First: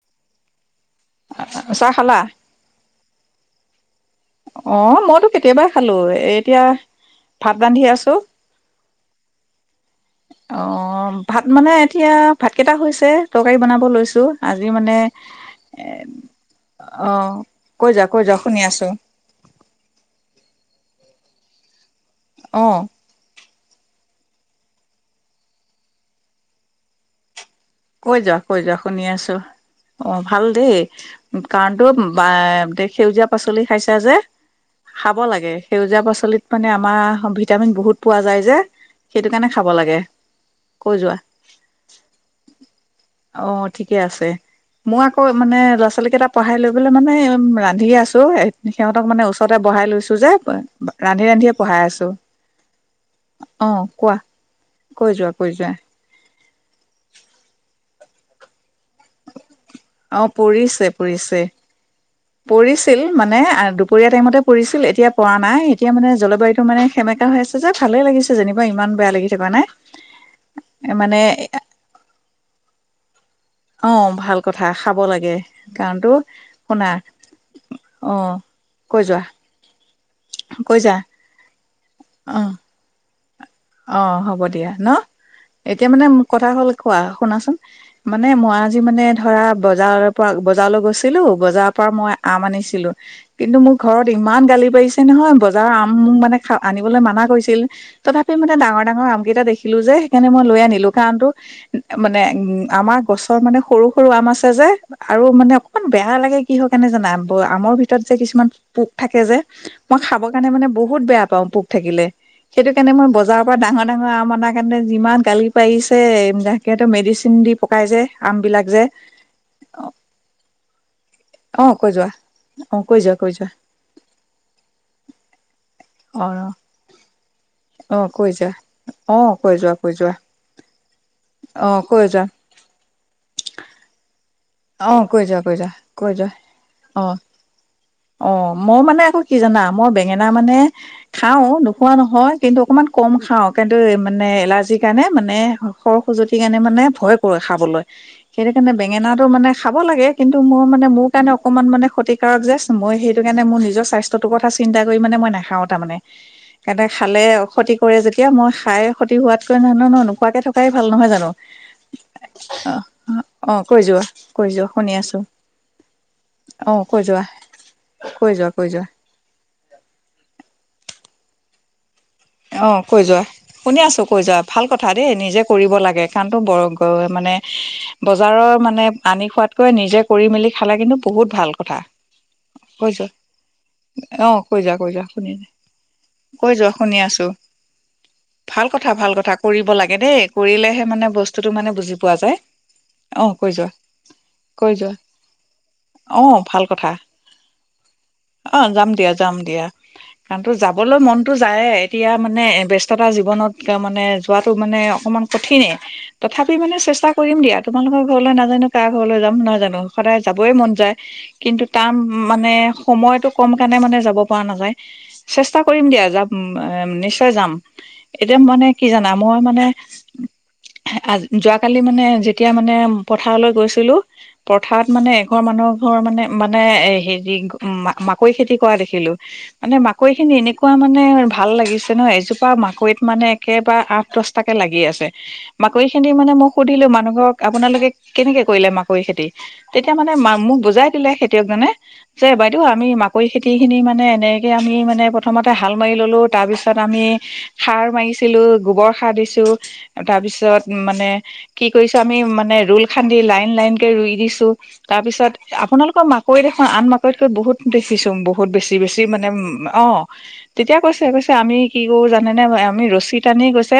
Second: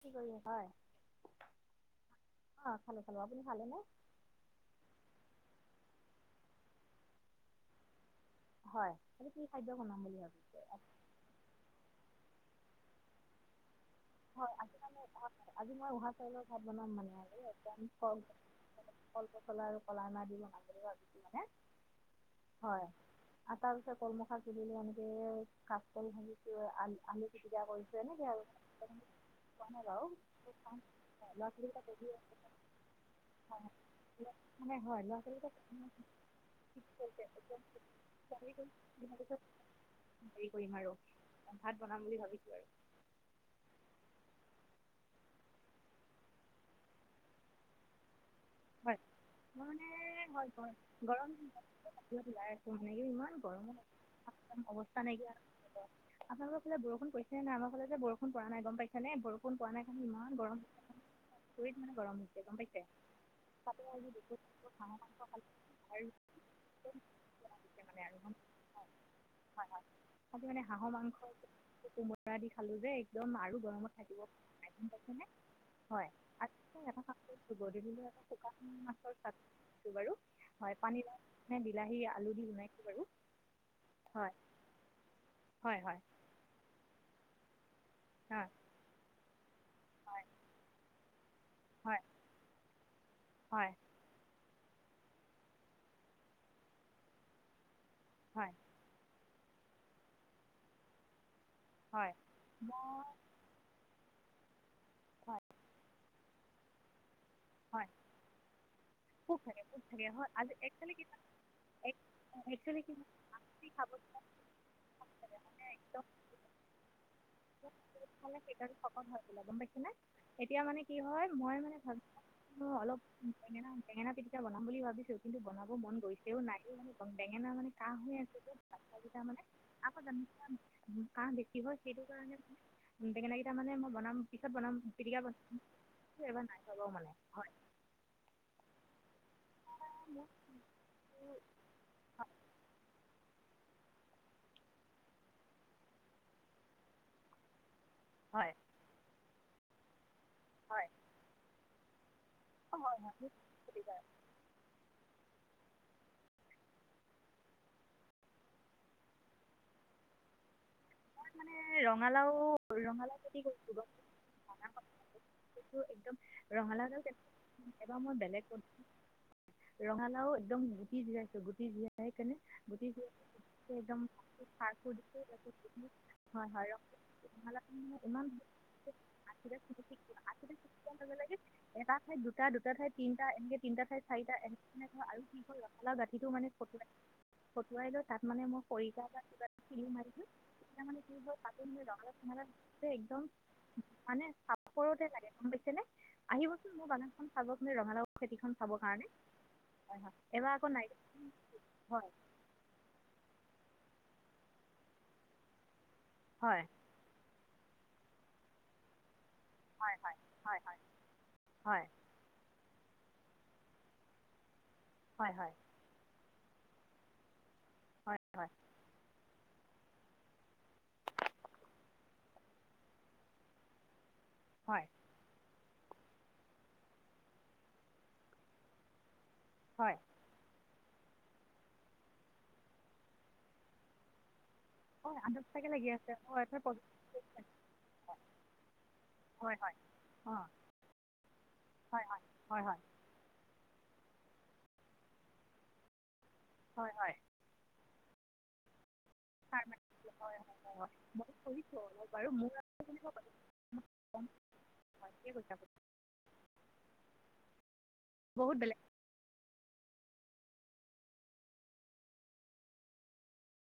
কি কৰি হয়। চাহ খালা? অ', খালে খালো আপুনি খালে নে? অ মইতো কেতিয়াবাই খালো, এতিয়া ভাত ৰান্ধি আছো। হয় 'সেইটো কি খাদ্য বনাম বুলি ভাবি? অ ভাত মানে এতিয়া, ভাত কেইটা হৈছে তৰকাৰী বনাব লৈছোঁ। হয়' আজি মানে ভাত আজি মই উহা চাউলৰ ভাত বনাম অ মানে, আজি একদম কৈ যোৱা কৈ যোৱা শুনি আছো কল পচলা আৰু কলা আনা দি বনাম বুলি ভাবিছোঁ মানে, অ হয়। অটালছে কলমৌ শাক কিনি লৈ আনিছে, কাচ কল ভাজিছে, আ আলু পিটিকা কৈ এনেকে যোৱা, আৰু কৈ যোৱা শুনি আছো। খোৱা নাই বাৰু অ ভাল দেই, ল'ৰা ছোৱালীকেইটা কাৰণটো পঢ়ি বা সেউজীয়া পাচলি খাইছা যে, আছে মানে হয় ল'ৰা খাব ছোৱালীকেইটা লাগে সেউজীয়া পাচলিত মানে আমাৰ ভিটামিন বহুত পোৱা যায় পঢ়ি যে, দিয়াৰ সেইটো পিছত কাৰণে খাব লাগে। হেৰি কৰিম আৰু, কৈ যোৱা ভাত বনাম বুলি ভাবিছোঁ আৰু। অ ঠিকে আছে। মোৰ আকৌ মানে ল'ৰা-ছোৱালী কেইটা পঢ়াই লৈ পেলাই মানে ৰান্ধি আছো। হয় সিহঁতক মানে ওচৰতে মই মানে বঢ়াই লৈছো যে, হয় গৰ- গৰম ৰান্ধি ৰান্ধিয়ে পঢ়াই আছো। যিহেতু ওলাই আছো ইমান অ গৰমত কোৱা আহিছে, অৱস্থা কৈ যোৱা নাইকীয়া কৈ যোৱা হব। আপোনালোকৰ ফালে বৰষুণ পৰিছেনে নাই? আমাৰ ফালে বৰষুণ পৰা নাই গম পাইছে নে, বৰষুণ পৰা নাই। অ ইমান গৰম, পৰিছে পৰিছে আচৰিত মানে গৰম হৈছে গম পাইছে? পৰিছিল মানে তাতে আজি দুপৰীয়া টাইমতে পৰিছিল হাঁহৰ এতিয়া মাংস পৰা নাই, এতিয়া আৰু মানে জলবায়ুটো মানে সেমে কা হৈ আছে যে দিছে ভালে মানে আৰু লাগিছে যেনিবা, ইমান বেয়া লাগি থকা নাই, হয় হয় আজি মানে হাঁহৰ মানে মাংস কোমোৰা দি খালোঁ যে একদম আৰু অ গৰমত থাকিব ভাল পৰা কথা নাই গম খাব পাইছা নে, লাগে হয় কাৰণতো আচলতে শুনা এটা অ শুকান কৈ মাছৰ যোৱা চাটনি বাৰু, কৈ হয়' যা পানী লাওঁ বিলাহী অ আলু দি বাৰু। অ হয় হ'ব দিয়া ন, হয় এতিয়া হয় মানে কথা হ'ল কোৱা শুনাচোন। মানে হয় মই আজি মানে ধৰা বজাৰৰ পৰা বজাৰলৈ গৈছিলো, বজাৰৰ পৰা হয় মই আম আনিছিলোঁ। কিন্তু হয় মোক ঘৰত ইমান গালি পাৰিছে নহয়, বজাৰৰ আম মোক মানে আনিবলে মানা কৰিছিল, তথাপিও হয় মানে ডাঙৰ ডাঙৰ আম কেইটা দেখিলোঁ যে, সেইকাৰণে মই লৈ আনিলো কাৰণটো, হয় মানে উম আমাৰ গছৰ মানে সৰু সৰু আম আছে যে, আৰু হয় মানে অকনমান বেয়া লাগে কিহৰ কাৰণে জানা, ব আমৰ হয় ভিতৰত যে কিছুমান পোক থাকে যে, ভোক লাগে ভোক মই লাগে খাব হয় কাৰণে আজি মানে এক তাৰিখ বহুত বেয়া পাওঁ পোক থাকিলে, সেইটো একচুৱেলি কাৰণে কি মই বজাৰৰ পৰা হয় ডাঙৰ খাব ডাঙৰ আম অনাৰ কাৰণে যিমান গালি পাৰিছে। মেডিচিন দি পকাই যে, আম খালে বিলাক পেটত যে। শকত হৈ বোলে গম পাইছেনে এতিয়া মানে কি হয় মই অ মানে কৈ ভাবি, যোৱা অ কৈ অলপ যোৱা কৈ যোৱা বেঙেনা বেঙেনা পিটি কা বনাম বুলি ভাবিছোঁ, কিন্তু বনাব মন অ গৈছেও নাইও, বেঙেনা মানে কাঁহ অ হৈ কৈ আছে যে যোৱা আকৌ অ জানোচা কৈ যোৱা কৈ যোৱা কাহ বেছি অ হয়, সেইটো কৈ যোৱা কাৰণে বেঙেনা কেইটা মানে মই বনাম পিছত বনাম, অ পিটিকা কৈ যোৱা কৈ যোৱা কৈ কৰিম, যোৱা অ অ মই মানে আকৌ কি জানা, মই বেঙেনা মানে খাওঁ নোখোৱা নহয়, কিন্তু অকণমান কম খাওঁ কিন্তু মানে এলাৰ্জিৰ কাৰণে মানে। খৰ-খজতি কাৰণে মানে ভয় কৰে খাবলৈ। হয় সেইটো কাৰণে বেঙেনাটো মানে খাব লাগে, কিন্তু মোৰ মানে হয় মোৰ কাৰণে অকনমান মানে ক্ষতিকাৰক যে। অঁ মই হয় সেইটো কাৰণে মোৰ নিজৰ স্বাস্থ্যটোৰ কথা চিন্তা কৰি মানে মই নাখাওঁ তাৰ মানে। এটাই খালে অখতি কৰে যেতিয়া, মই খাই ক্ষতি হোৱাতকৈ নোখোৱাকে থাকোঁ। ভাল নহয় জানো? মই মানে ৰঙালাও ৰঙালাও খেতি অ কৈ যোৱা, কৈ যোৱা, শুনি আছো। এইটো একদম অ কৈ ৰঙালাওদাল যোৱা কেনে- এইবাৰ মই কৈ বেলেগ যোৱা কৈ যোৱা পদ্ধতিৰে ৰঙালাও একদম গুটিত হিজাইচো গুটি- সেই কাৰণে অ গুটি কৈ যোৱা হিজাছে শুনি একদম আছো কৈ যোৱা মানে ভাল কথা খালটো দেই দিছে নিজে তাৰপিছত কৰিব লাগে কাৰণ তো হঁয় বৰ হঁয় ৰখ মানে ৰঙালাও খিনি যে বজাৰৰ মানে আনি খোৱাতকৈ নিজে কৰি মেলি আখিতো খালে চিঙী দিয়া কিন্তু লগে বহুত লগে ভাল কথা এটা ঠাৰিত দুটা দুটা কৈ ঠাইত তিনিটা এনেকে তিনিটা ঠাইত যোৱা অ চাৰিটা কৈ যোৱা এনেকে কৈ যোৱা ধৰ আৰু শুনি - ৰঙালাও জাতিতো মানে কৈ যোৱা কটুৱাই শুনি আছো লৈ মানে তাত মানে ভাল কথা ভাল পৰিক্ষাৰ কথা এটা কৰিব খিলী লাগে দেই মাৰিলো কৰিলেহে তেতিয়া মানে কি হয়ঁ বস্তুটো মানে কাতিপিনে বুজি ৰঙালাও পোৱা যায় চিঙালা অ একদম কৈ যোৱা মানে কৈ যোৱা চাফৰতে লাগে গম পাইছে নে। অ ভাল আহিবচোন কথা মোৰ বাগানখন চাব কিনে ৰঙালাও খেতিখন অ চাবৰ যাম দিয়া কাৰণে। যাম দিয়া হয়ঁ হয়ঁ কাৰণতো এবাৰ আকৌ যাবলৈ মনতো নাইকল- যায়ে এতিয়া মানে বে ব্যস্ততা জীৱনত মানে যোৱাটো মানে অকণমান কঠিনে। তথাপি হয় মানে চেষ্টা কৰিম দিয়া তোমালোকৰ ঘৰলৈ নাজানো কাৰ ঘৰলৈ যাম ন- জানো হয় হয় সদায় যাবই হয় মন হয় যায় কিন্তু হয় তাৰ- মানে সময়তটো কম কাৰণে মানে যাব পৰা নাযায় হয় হয় চেষ্টা কৰিম দিয়া যাব। উমঁ নিশ্চয় যাম হয় এতিয়া মানে কি জানা মই মানে- আ যোৱাকালি মানে যেতিয়া মানে পথাৰলৈ গৈছিলো হয় হয় পথাৰত মানে- ঘৰ মানুহৰ ঘৰ মানে মানে এ হেৰি মাকৈ খেতি কৰা দেখিলোঁ। মানে হয় মাকৈ খিনি এনেকুৱা মানে ভাল লাগিছে ন এজোপা মাকৈত মানে একেবাৰে আঠ দহটাকে লাগি আছে। অঁ আধাৰ চাগে মাকৈৰি লাগি খেতি আছে মানে হয় মই হয় সুধিলো মানুহ ঘক আপোনালোকে কেনেকে কৰিলে মাকৈ খেতি? হয় তেতিয়া মানে মা মোক বুজাই দিলে খেতিয়কজনে। হয়ঁ হয়ঁ যে বাইদেউ হয়ঁ হয়ঁ। আমি মাকৈ খেতিখিনি মানে এনেকে আমি মানে প্ৰথমতে হাল মাৰি ল'লোঁ তাৰপিছত হয় হয় আমি- সাৰ মাৰিছিলো গোবৰ সাৰ দিছোঁ ছাৰ মানে তাৰপিছত হয় মানে- মই কি কৰিছোঁ কৰিছো অলপ আমি বাৰু মোৰ মানে ৰুচল খান্দি লাইন লাইন কে ৰুই দিছোঁ তাৰ পিছত কৈছে আপুনি আপোনালোকৰ মাক- কৈ দেখোন আন মাকৈতকৈ বহুত দেখিছোঁ বহুত বেছি বেছি মানে অঁ তেতিয়া কৈছে কৈছে আমি কি কৰো জানেনে আমি ৰছী টানি গৈছে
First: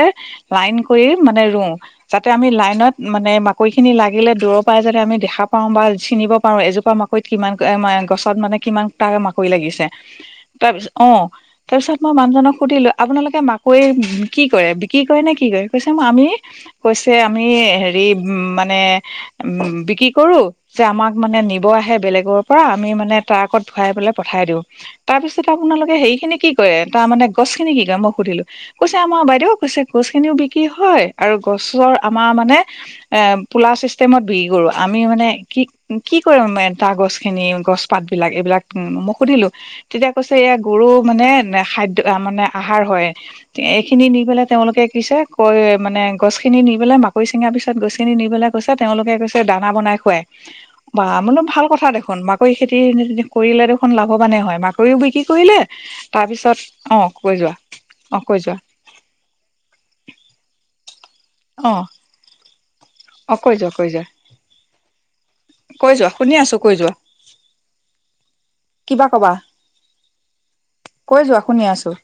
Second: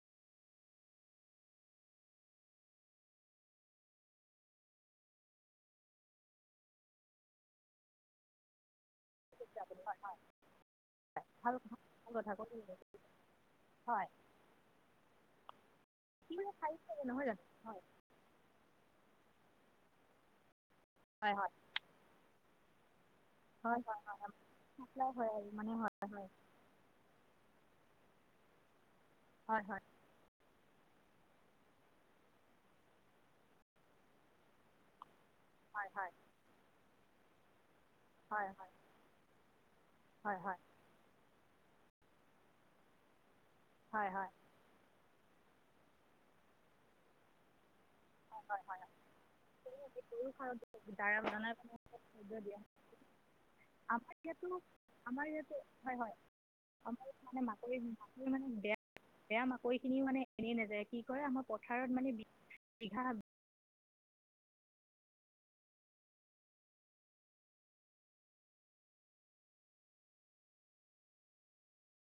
লাইন কৰি মানে ৰুওঁ। যাতে আমি লাইনত মানে মাকৈখিনি লাগিলে দূৰৰ পৰাই যাতে আমি দেখা পাও বা চিনিব পাৰো এজোপা মাকৈ তই কিমান গছত মানে কিমান তাক মাকৰি লাগিছে তাৰপিছত অঁ কথা ভাল তাৰপিছত। ভাল মই কথা ক'ব মানুহজনক সুধিলোঁ আপোনালোকে মাকৈ হয় কি কৰে বিক্ৰী কৰে নে কি কৰে কৈছে কি আমি- মানে চাইজ লাগে কৈছে নহয় জানো আমি হয় হেৰি- ইব মানে বিক্ৰী কৰো যে আমাক হয় মানে হয় নিব আহে বেলেগৰ- পৰা আমি মানে টাৰ্কত হয় ভৰাই হয় পেলাই হয় হয় পঠাই দিওঁ চাপ্লাই তাৰ হয় পিছত আৰু মানে আপোনালোকে হয় সেই হয় খিনি কি- কৰে তাৰ মানে গছখিনি কি কৰে মই সুধিলো কৈছে আমাৰ বাইদেউ হয় কৈছে হয় গছ এনেও বিক্ৰী হঁয় আৰু গছৰ আমাৰ মানে- এ পোলা চিষ্টেমত বিকি কৰো আমি মানে- কি হয় হয় কি কৰিম মানে টাৰ গছ খিনি গছ। পাত বিলাক হয় এইবিলাক হয় মই সুধিলো তেতিয়া কৈছে হয় এয়া গৰু মানে- খাদ্য মানে আহাৰ হয় এইখিনি হয় হয় নি হয় পেলাই তেওঁলোকে কিছে কৈ মানে গছ খিনি নি পেলাই মাকৈৰি চিঙা পিছ- গছখিনি নি পেলাই কৈছে তেওঁলোকে কৈছে দানা বনাই খুৱাই বা দ্বাৰা বোলো বনাই ভাল কথা দেখো। মাকৰি দিয়া খেতি কৰিলে দেখোন আমাৰ লাভৱানে ইয়াতো হয় মাকৰিও বিক্ৰী আমাৰ কৰিলে ইয়াতো হয় হয় তাৰ পিছত- আমাৰ মানে মাকৈ মাকৈ যোৱা মানেমি বেয়া বেয়া মাকৈ খিনিও মানে এনেই নাযায় কি কৰে আমাৰ পথাৰত মানে বিঘা। অঁ কৈ যোৱা কৈ যোৱা কৈ যোৱা শুনি আছো কৈ যোৱা। কিবা কবা? কৈ যোৱা শুনি আছোঁ।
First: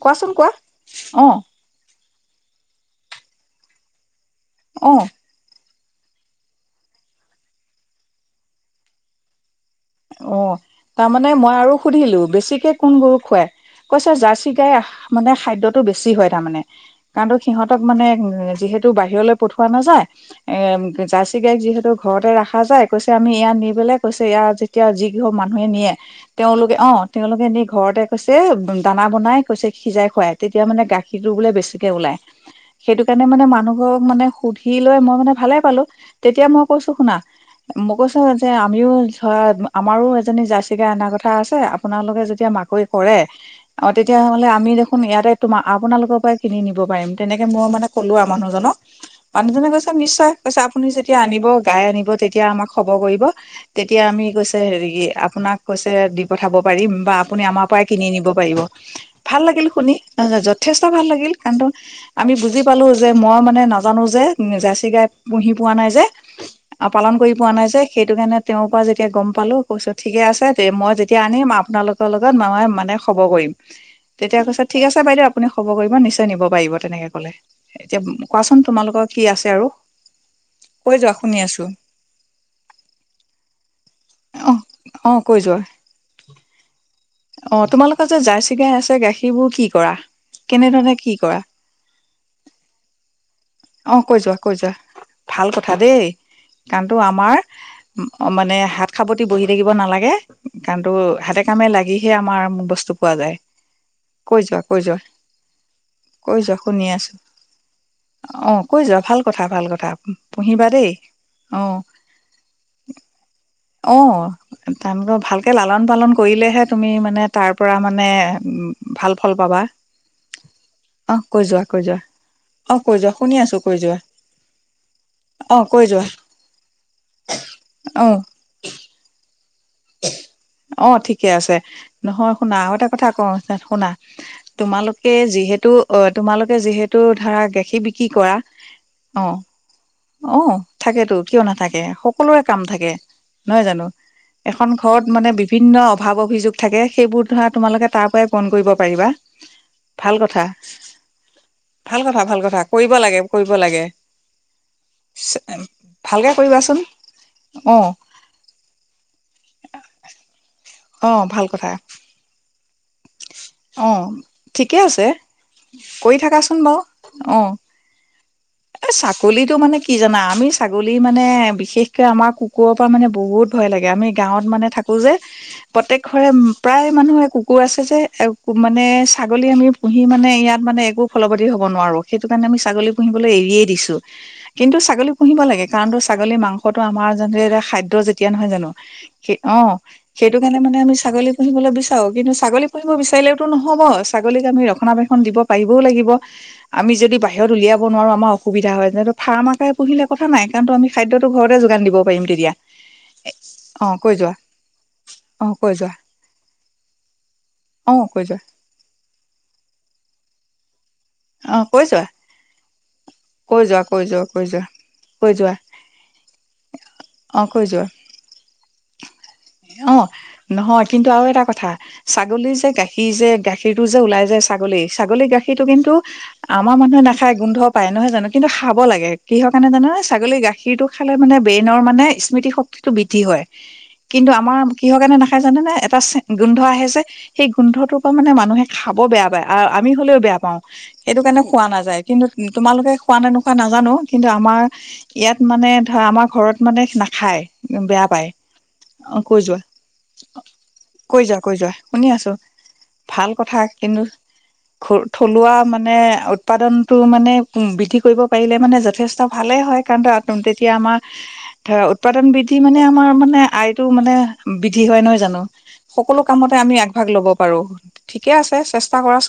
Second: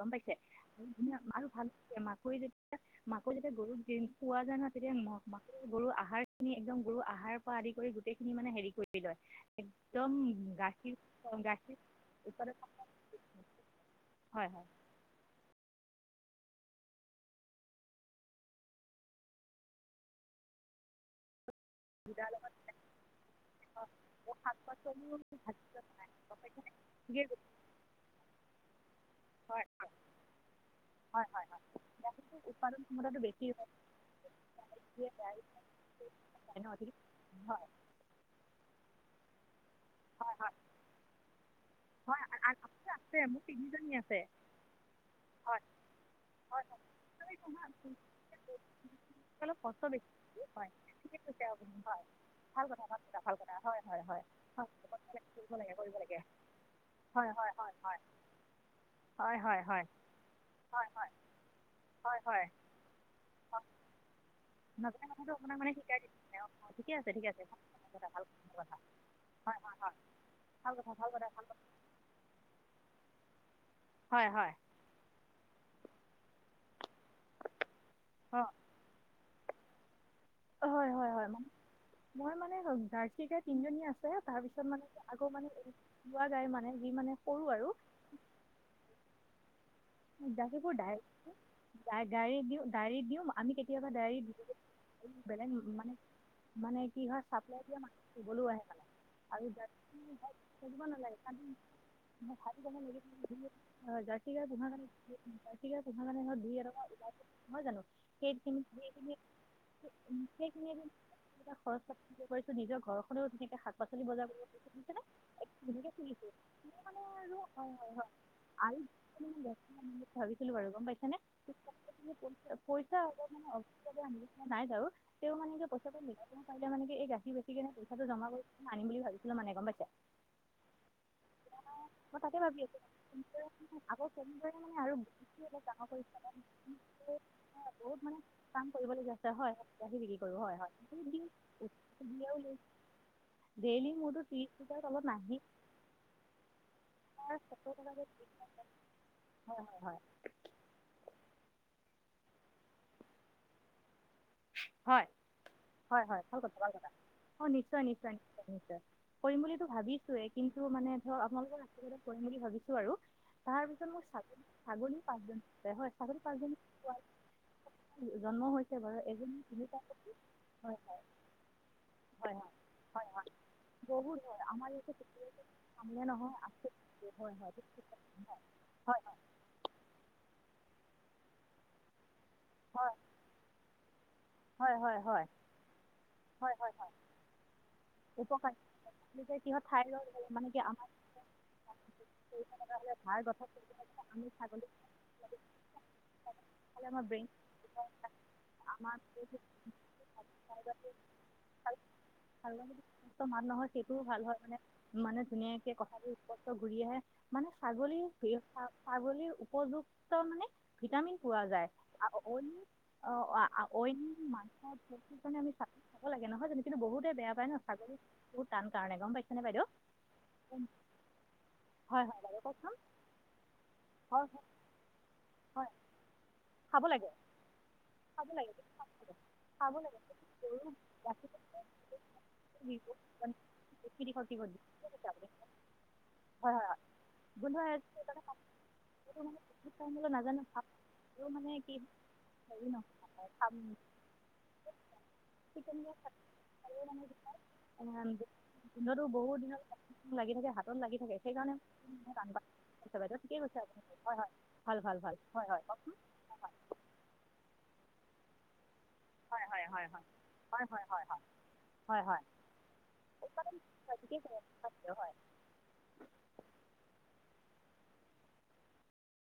গম পাইছে [unintelligible] আৰু ভাল মাকৈ যেতিয়া মাকৈ যেতিয়া গৰুক দি পোৱা যায় ন' তেতিয়া অ ম মাকৈ গৰু আহাৰখিনি একদম গৰু আহাৰ পৰা আদি কৰি গোটেইখিনি মানে হেৰি কৰি লয়। একদম অ' গাখীৰ তাৰমানে মই আৰু গাখীৰ সুধিলোঁ উৎপাদন বেছিকে কোন গৰু খুৱাই। কৈছে হয় জাৰ্চি হয় গাই মানে খাদ্যয়টো বেছি হয় তাৰমানে। কাৰণটো সিহঁতক মানে যিহেতু বাহিৰলৈ পঠোৱা নাযায় এ, জাৰ্চি গাইক যিহেতু ঘৰতে ৰখা যায়, কৈছে আমি ইয়াত নি পেলাই কৈছে ইয়াৰ যি কিহৰ মানুহে নিয়ে তেওঁলোকে, অ' ঠিকেই তেওঁলোকে নি ঘৰতে কৈছে উ দানা বনাই হয় কৈছে সিজাই খুৱাই, তেতিয়া মানে হয় গাখীৰটো হয় বোলে বেছিকে ওলায়। উৎপাদন সেইটো ক্ষমতাটো কাৰণে মানে বেছি মানুহ ঘক মানে সুধি লৈ মই মানে ভালে পালোঁ তেতিয়া হয় মই ন ঠিক কৈছোঁ শুনা, হয় মই কৈছোঁ যে আমিও ধৰ আমাৰো হয় এজনী জাৰ্চি গাই আনাৰ কথা আছে আপোনালোকে হয় যেতিয়া হয় মাকৈ আছে কৰে আছে মোৰ তিনিজনী অ' আছে তেতিয়াহ'লে আমি দেখোন ইয়াতে তোম হয় আপোনালোকৰ পৰাই খিনি হয় নিব পাৰিম, তেনেকে মই মানে ক'লো আৰু মানুহজনক, অলপ মানুহজনে কষ্ট কৈছে বেছি নিশ্চয় কৈছে হয় আপুনি ঠিকে যেতিয়া কৈছে আনিব, আপুনি গাই হয় আনিব তেতিয়া ভাল আমাক কথা খবৰ ভাল কথা কৰিব, ভাল কথা হয় হয় তেতিয়া হয় আমি কৈছে যি কি হয় আপোনাক কৰিব লাগে কৈছে কৰিব লাগে দি পঠাব পাৰিম। হয় হয় হয় পাই হয় কিনি নিব পাৰিব, হয় ভাল হয় লাগিল হয় শুনি, যথেষ্ট হয় ভাল হয় লাগিল কাৰণটো হয় আমি হয় বুজি পালোঁ যে মই মানে নাজানো যে। উ, জাৰ্চি নজনা গাই কথাটো পুহি আপোনাক পোৱা মানে নাই শিকাই যে, দিছে মানে অঁ ঠিকে আছে পালন ঠিকে কৰি আছে পোৱা ভাল নাই যে কথা সেইটো ভাল কাৰণে কথা ভাল তেওঁৰ কথা। পৰা যেতিয়া গম পা পালোঁ হয় হয় কৈছোঁ হয় ঠিকে আছে তে ভাল কথা মই ভাল যেতিয়া কথা ভাল আনিম কথা আ আপোনালোকৰ লগত মই মানে খবৰ কৰিম হয় তেতিয়া হয় কৈছে ঠিক আছে বাইদেউ আপুনি খবৰ কৰিব, নিশ্চয় নিব পাৰিব তেনেকে ক'লে। এতিয়া কোৱাচোন তোমালোকক কি আছে আৰু? হয় কৈ হয় যোৱা হয়, শুনি আছো মই মানে জাৰ্চি গাইক তিনজনী আছে অ তাৰপিছত মানে অ আকৌ কৈ মানে যোৱা লোৱা যায় মানে, যি মানে সৰু অ আৰু। তোমালোকৰ যে জাৰ্চি গাই আছে গাখীৰবোৰ কি কৰা? [unintelligible] গা কেনেধৰণে কি কৰা গাড়ী দি, ডাৰীত দিওঁ, আমি কেতিয়াবা অ কৈ ডাৰীত যোৱা কৈ যোৱা দি ভাল বেলেগ কথা মানে দেই মানে কাৰণতো কি হয় আমাৰ চাপ্লাই দিয়া [unintelligible] দিবলৈ আহে মানে। হাত সাৱতি বহি আৰু থাকিব জাৰ্চী নালাগে [unintelligible] কাৰণতো হাতে কামে লাগিহে আমাৰ বস্তু পোৱা যায় অ' জাৰ্চী কৈ গাই যোৱা পোহা কৈ মানে যোৱা জাৰ্চী গাই পোহা মানে কৈ হ'ল যোৱা দুই শুনি এটকা আছো [unintelligible] নহয় জানো? সেইখিনি সেইখিনি [unintelligible] হু, পুহিবা দেই। [unintelligible] অ খৰচ পাতি যে কৰিছোঁ নিজৰ ঘৰখনেও ধুনীয়াকে খাওঁক। অ' তা ভালকে লালন ধুনীয়াকৈ পালন চলিছোঁ কৰিলেহে মোৰ তুমি মানে আৰু তাৰ হয় পৰা হয় মানে হয় উ, আৰু ভাল মানে ফল পাবা। বস্তু ভাবিছিলোঁ বাৰু গম অ পাইছানে? কৈ যোৱা কৈ যোৱা [unintelligible] অ কৈ পইচা যোৱা শুনি অলপ মানে আছো কৈ যোৱা [unintelligible] নাই বাৰু। তেওঁ অ মানে কি কৈ পইচাটো যোৱা মিলাই দিব পাৰিলে মানে কি এই গাখীৰ বেচি কেনে অ পইচাটো জমা কৰি আনিম বুলি ভাবিছিলে মানে গম পাইছা? অ' ঠিক। কে আছে, মই নহয় তাকে শুনা ভাবি আছোঁ আৰু এটা কথা কওঁ শুনা, আকৌ তেনেদৰে মানে আৰু তোমালোকে বেছিকৈ অলপ যিহেতু ডাঙৰ অ' কৰিছা তোমালোকে যিহেতু ধৰা গাখীৰ বহুত বিক্ৰী মানে কৰা, কাম কৰিবলগীয়া আছে অ', হয় বিলাহী বিক্ৰী কৰোঁ অ'। হয় হয় থাকেতো, কিয় নাথাকে, সকলোৰে কাম থাকে। নহয় জানো ডেইলি মোৰটোত এখন ঘৰত মানে বিভিন্ন অভাৱ অভিযোগ থাকে। সেইবোৰ তোমাৰ ধৰা সত্তৰ তোমালোকে টকাকৈ তাৰ পৰাই পোৰন কৰিব পাৰিবা হয় হয় ভাল কথা। ভাল কথা, ভাল কথা কৰিব লাগে কৰিব লাগে। হয়, হয়, হয় ভালকে ভাল কথা, ভাল কৰিবাচোন কথা অ', নিশ্চয় নিশ্চয়, নিশ্চয়, নিশ্চয়। কৰিম বুলি ভাবিছোয়ে কিন্তু মানে অ ধৰ ভাল আপোনালোকৰ কথা আশীৰ্বাদ কৰিম বুলি ভাবিছোঁ আৰু। তাৰ পিছত অ মোৰ ছাগলী, ঠিকে ছাগলী আছে পাঁচজনী আছে হয় কৰি ছাগলী থাকাচোন বাৰু অ পাঁচজনী জন্ম হৈছে এই বাৰু এজনী ছাগলীটো তিনি মানে কি জানা আমি হয় ছাগলী মানে বিশেষ আমাৰ হয় হয় কুকুৰৰ পৰা মানে হয় হয় বহুত ভয় লাগে, আমি বহুত হয় গাঁৱত মানে আমাৰ ইয়াতে থাকো যে প্ৰত্যেক তাৰমানে ঘৰে নহয় আছে প্ৰায় মানুহে হয় হয় কুকুৰ আছে যে মানে ছা গলী আমি পুহি মানে ইয়াত মানে একো ফলৱতী হ'ব নোৱাৰোঁ, সেইটো কাৰণে আম ছাগলী পুহিবলৈ এৰিয়েই দিছোঁ। কিন্তু হয় হয় হয় ছাগলী হয় হয় পুহিব লাগে, কাৰণ ছাগলীৰ হয় হয় মাংসটো হয় আমাৰ যেনে এ খাদ্য যেতিয়া নহয় উপকাৰী জানোঁ বুলি যে কিহত অ', থাইৰয়ড সেইটো কাৰণে কি মানে আমাৰ আমি ছাগলী পুহিবলৈ বিচাৰো কিন্তু ছাগলী যে পুহিব হাড় বিচাৰিলও গঠন কৰে নহ'ব ছাগলীক আমি ৰক্ষনা বেক্ষন দিব পাৰিব লাগিব খালে আমি আমাৰ যদি ব্ৰেইন বাহিৰত উলিয়া ব নোৱাৰো আমাৰ অসুবিধা হয় আমাৰ যেনেহটো যথেষ্ট ফাৰ্মাকে পুহিলে কথা নাই কাৰণো আমি খাদ্যটো ঘৰতে যোগান দিব পাৰিম তেতিয়া [unintelligible] মানুহৰ অ সেইটোও কৈ ভাল যোৱা হয় মানে। মানে অ কৈ ধুনীয়াকে যোৱা কথাবোৰ স্পষ্ট ঘূৰি আহে মানে অ ছাগলীৰ কৈ যোৱা ফাৰ্ম ছাগলীৰ উপযুক্ত মানে ভিটামিন পোৱা অ যায়। কৈ যোৱা আৰু অইন অ', আ কৈ যোৱা অইন কৈ যোৱা কৈ মাংস যোৱা কৈ যোৱা [unintelligible] লাগে নহয় জানো কিন্তু বহুতে বেয়া অ পায় ন কৈ যোৱা ছাগলী বহূত তান কাৰণে গ'ম পাইছে। অ', নহয়' কিন্তু আৰু এটা কথা। হয় হয় বাইদেউ ছাগলী যে কওকচোন গাখীৰ, যে গাখীৰটো যে ওলাই হয় হয় ছাগলী ছাগলী গাখীৰ সেইটো হয় কিন্তু আমাৰ খাব মানুহে লাগে নাখায় গোন্ধ [unintelligible] নহয় জানোঁ কিন্তু লাগে খাব লাগে। কিহৰ কাৰণে খাব জানানে লাগে ছাগলী গৰু গাখীৰটো খালে মানে গাখীৰটো ব্ৰেইনৰ মানে স্মৃশক্তি দিব সেইটো বৃদ্ধি মানে হয়। বেছি দীঘল কিন্তু দীঘল দিব আমাৰ কিহৰ কাৰণে লাগে। নাখায় জানে নে। এটা হয় গোন্ধ হয় হয় আহে যে, সেই গোন্ধ আহে যে গোন্ধটোৰ পৰা সেইকাৰণে মানে মানুহে খাব খাবটো বেয়া মানে পায় বহুত আৰু আমি টাইমলৈ হলেও বেয়া নাজানো পাওঁ সেইটো খাবলৈও কাৰণে মানে খোৱা কি নাযায়। কিন্তু হেৰি তোমালোকে নহয় খোৱা নে খাম নুখোৱা নাজানো কিন্তু আমাৰ ইয়াত ঠিক মানে তেনেকৈ ধৰা আমাৰ ঘৰত মানে নাখায়। বেয়া পায়। গোন্ধ টো অ বহুত কৈ যোৱা দিনলৈ লাগি ঠাকে হাতত লাগি থাকে কৈ যোৱা সেইকাৰণে কৈ যোৱা শুনি আছো বাইদেউ ভাল ঠিকে কথা কৈছে আপুনি। কিন্তু হয় হয় ভাল ভাল হয় থলুৱা হয় মানে কওকচোণ। উৎপাদনটো মানে বৃদ্ধি কৰিব পাৰিলে মানে যথেষ্ট অ', ভালেই হয় কাৰণ তেতিয়া হয় আমাৰ হয় ধৰা হয় হয় উৎপাদন বৃদ্ধি মানে আমাৰ মানে আয় তো মানে ঠিকেই কৈ বিৃদ্ধি আছে হয় নহয় জানো? হেল্ল' সকলো কামতে আমি আগভাগ লব পাৰোঁ ঠিকেই আছে চেষ্টা কৰা ছোন।